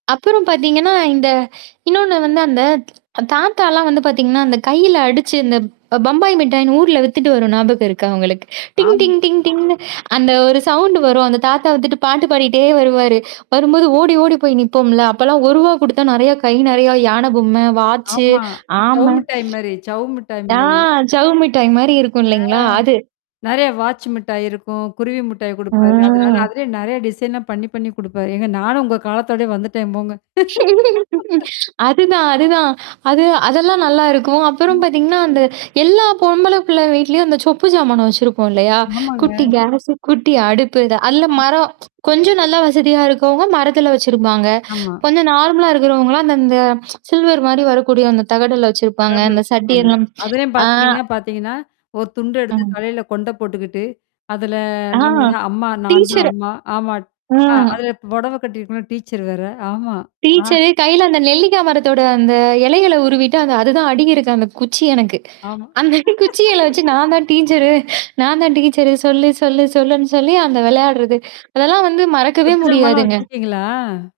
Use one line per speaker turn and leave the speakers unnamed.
அப்புறம் பார்த்தீங்கன்னா, இந்த இன்னொன்னு வந்து அந்த தாத்தாலாம் வந்து பார்த்தீங்கன்னா, அந்த கையில அடிச்சு அந்த பம்பாய் மிட்டாயின்னு ஊர்ல வித்துட்டு வரும் ஞாபகம் இருக்க உங்களுக்கு. டிங்
ஆம்.
டிங் டிங் டிங்னு அந்த ஒரு சவுண்ட் வரும். அந்த தாத்தா வித்துட்டு பாட்டு பாடிட்டே வருவாரு. வரும்போது ஓடி, ஓடி போய் நிப்போம்ல. அப்பலாம் ஒருவா குடுத்தா நெறைய கை நெறைய யான பொம்மை, வாச்சு,
ஆமா.
ஆம.
சவ்வு மிட்டாய் மாரி சவ்வு மிட்டாய்
ஆ
மாரி.
சவ்வு மட்டாய் மாரி இருக்கும்
ஆ.
இல்லைங்களா? அது?
நெறைய வாட்ச் மிட்டாய் இருக்கும், குருவி மிட்டாய் குடுப்பாரு. அதனால
ம்.
அதிலயே நெறைய டிசைனா பண்ணி பண்ணி குடுப்பாரு. ஏங்க நானும் உங்க காலத்தோடயே வந்துட்டேன் போங்க.
அதுதான் அதுதான். அது அதெல்லாம் நல்லா இருக்கும். அப்புறம்
ம்.
பார்த்தீங்கன்னா, அந்த எல்லா பொம்பள புள்ள வீட்லயும் அந்த சொப்பு சமானம் வச்சிருப்போம் இல்லையா?
ஆமாங்க.
குட்டி கேஸ், குட்டி அடுப்பு இத அதல
ஆம்.
மரம் கொஞ்சம் நல்லா வசதியா இருக்கவங்க, மரத்தில வச்சிருப்பாங்க.
ஆமா.
கொஞ்சம் நார்மலா இருக்கிறவங்கலாம் அந்த அந்த சில்வர் மாரி வரக்கூடிய அந்த தகடுல்ல வச்சிருப்பாங்க.
பெரம்பு
அந்த
வச்சிருப்பாங்க.
சட்டிெல்லாம்
அதிலயும்
ஆ.
பார்த்தீங்கன்னா பார்த்தீங்கன்னா, ஒரு துண்டு எடுத்து
ம்.
தலையில கொண்ட போட்டுக்கிட்டு, அதல
ஆ.
நம்ம தான் அம்மா நான் தான்
டீச்சர
அம்மா. ஆமாட் ஆ
ம்.
அதில இ புடவ கட்டியிருக்கணும் டீச்சர் வேற. ஆமா. ஆ.
டீச்சரு கையில அந்த நெல்லிக்க மரத்தோட அந்த இலையல உருவிட்டு அந்த அதுதான் அடுகிருக்கு அந்த குச்சி எனக்கு.
ஆமா.
அந்த குச்சிய இல வச்சு நான் தான் டீச்சரு, நான் தான் டீச்சரு. சொல்லு, சொல்லு, சொல்லுன்னு சொல்லி அந்த விளையாடுறது. அதெல்லாம் வந்து மறக்கவே
செப்பு ஜமாலாம்
முடியாதுங்க.
வச்சிருக்கீங்களா?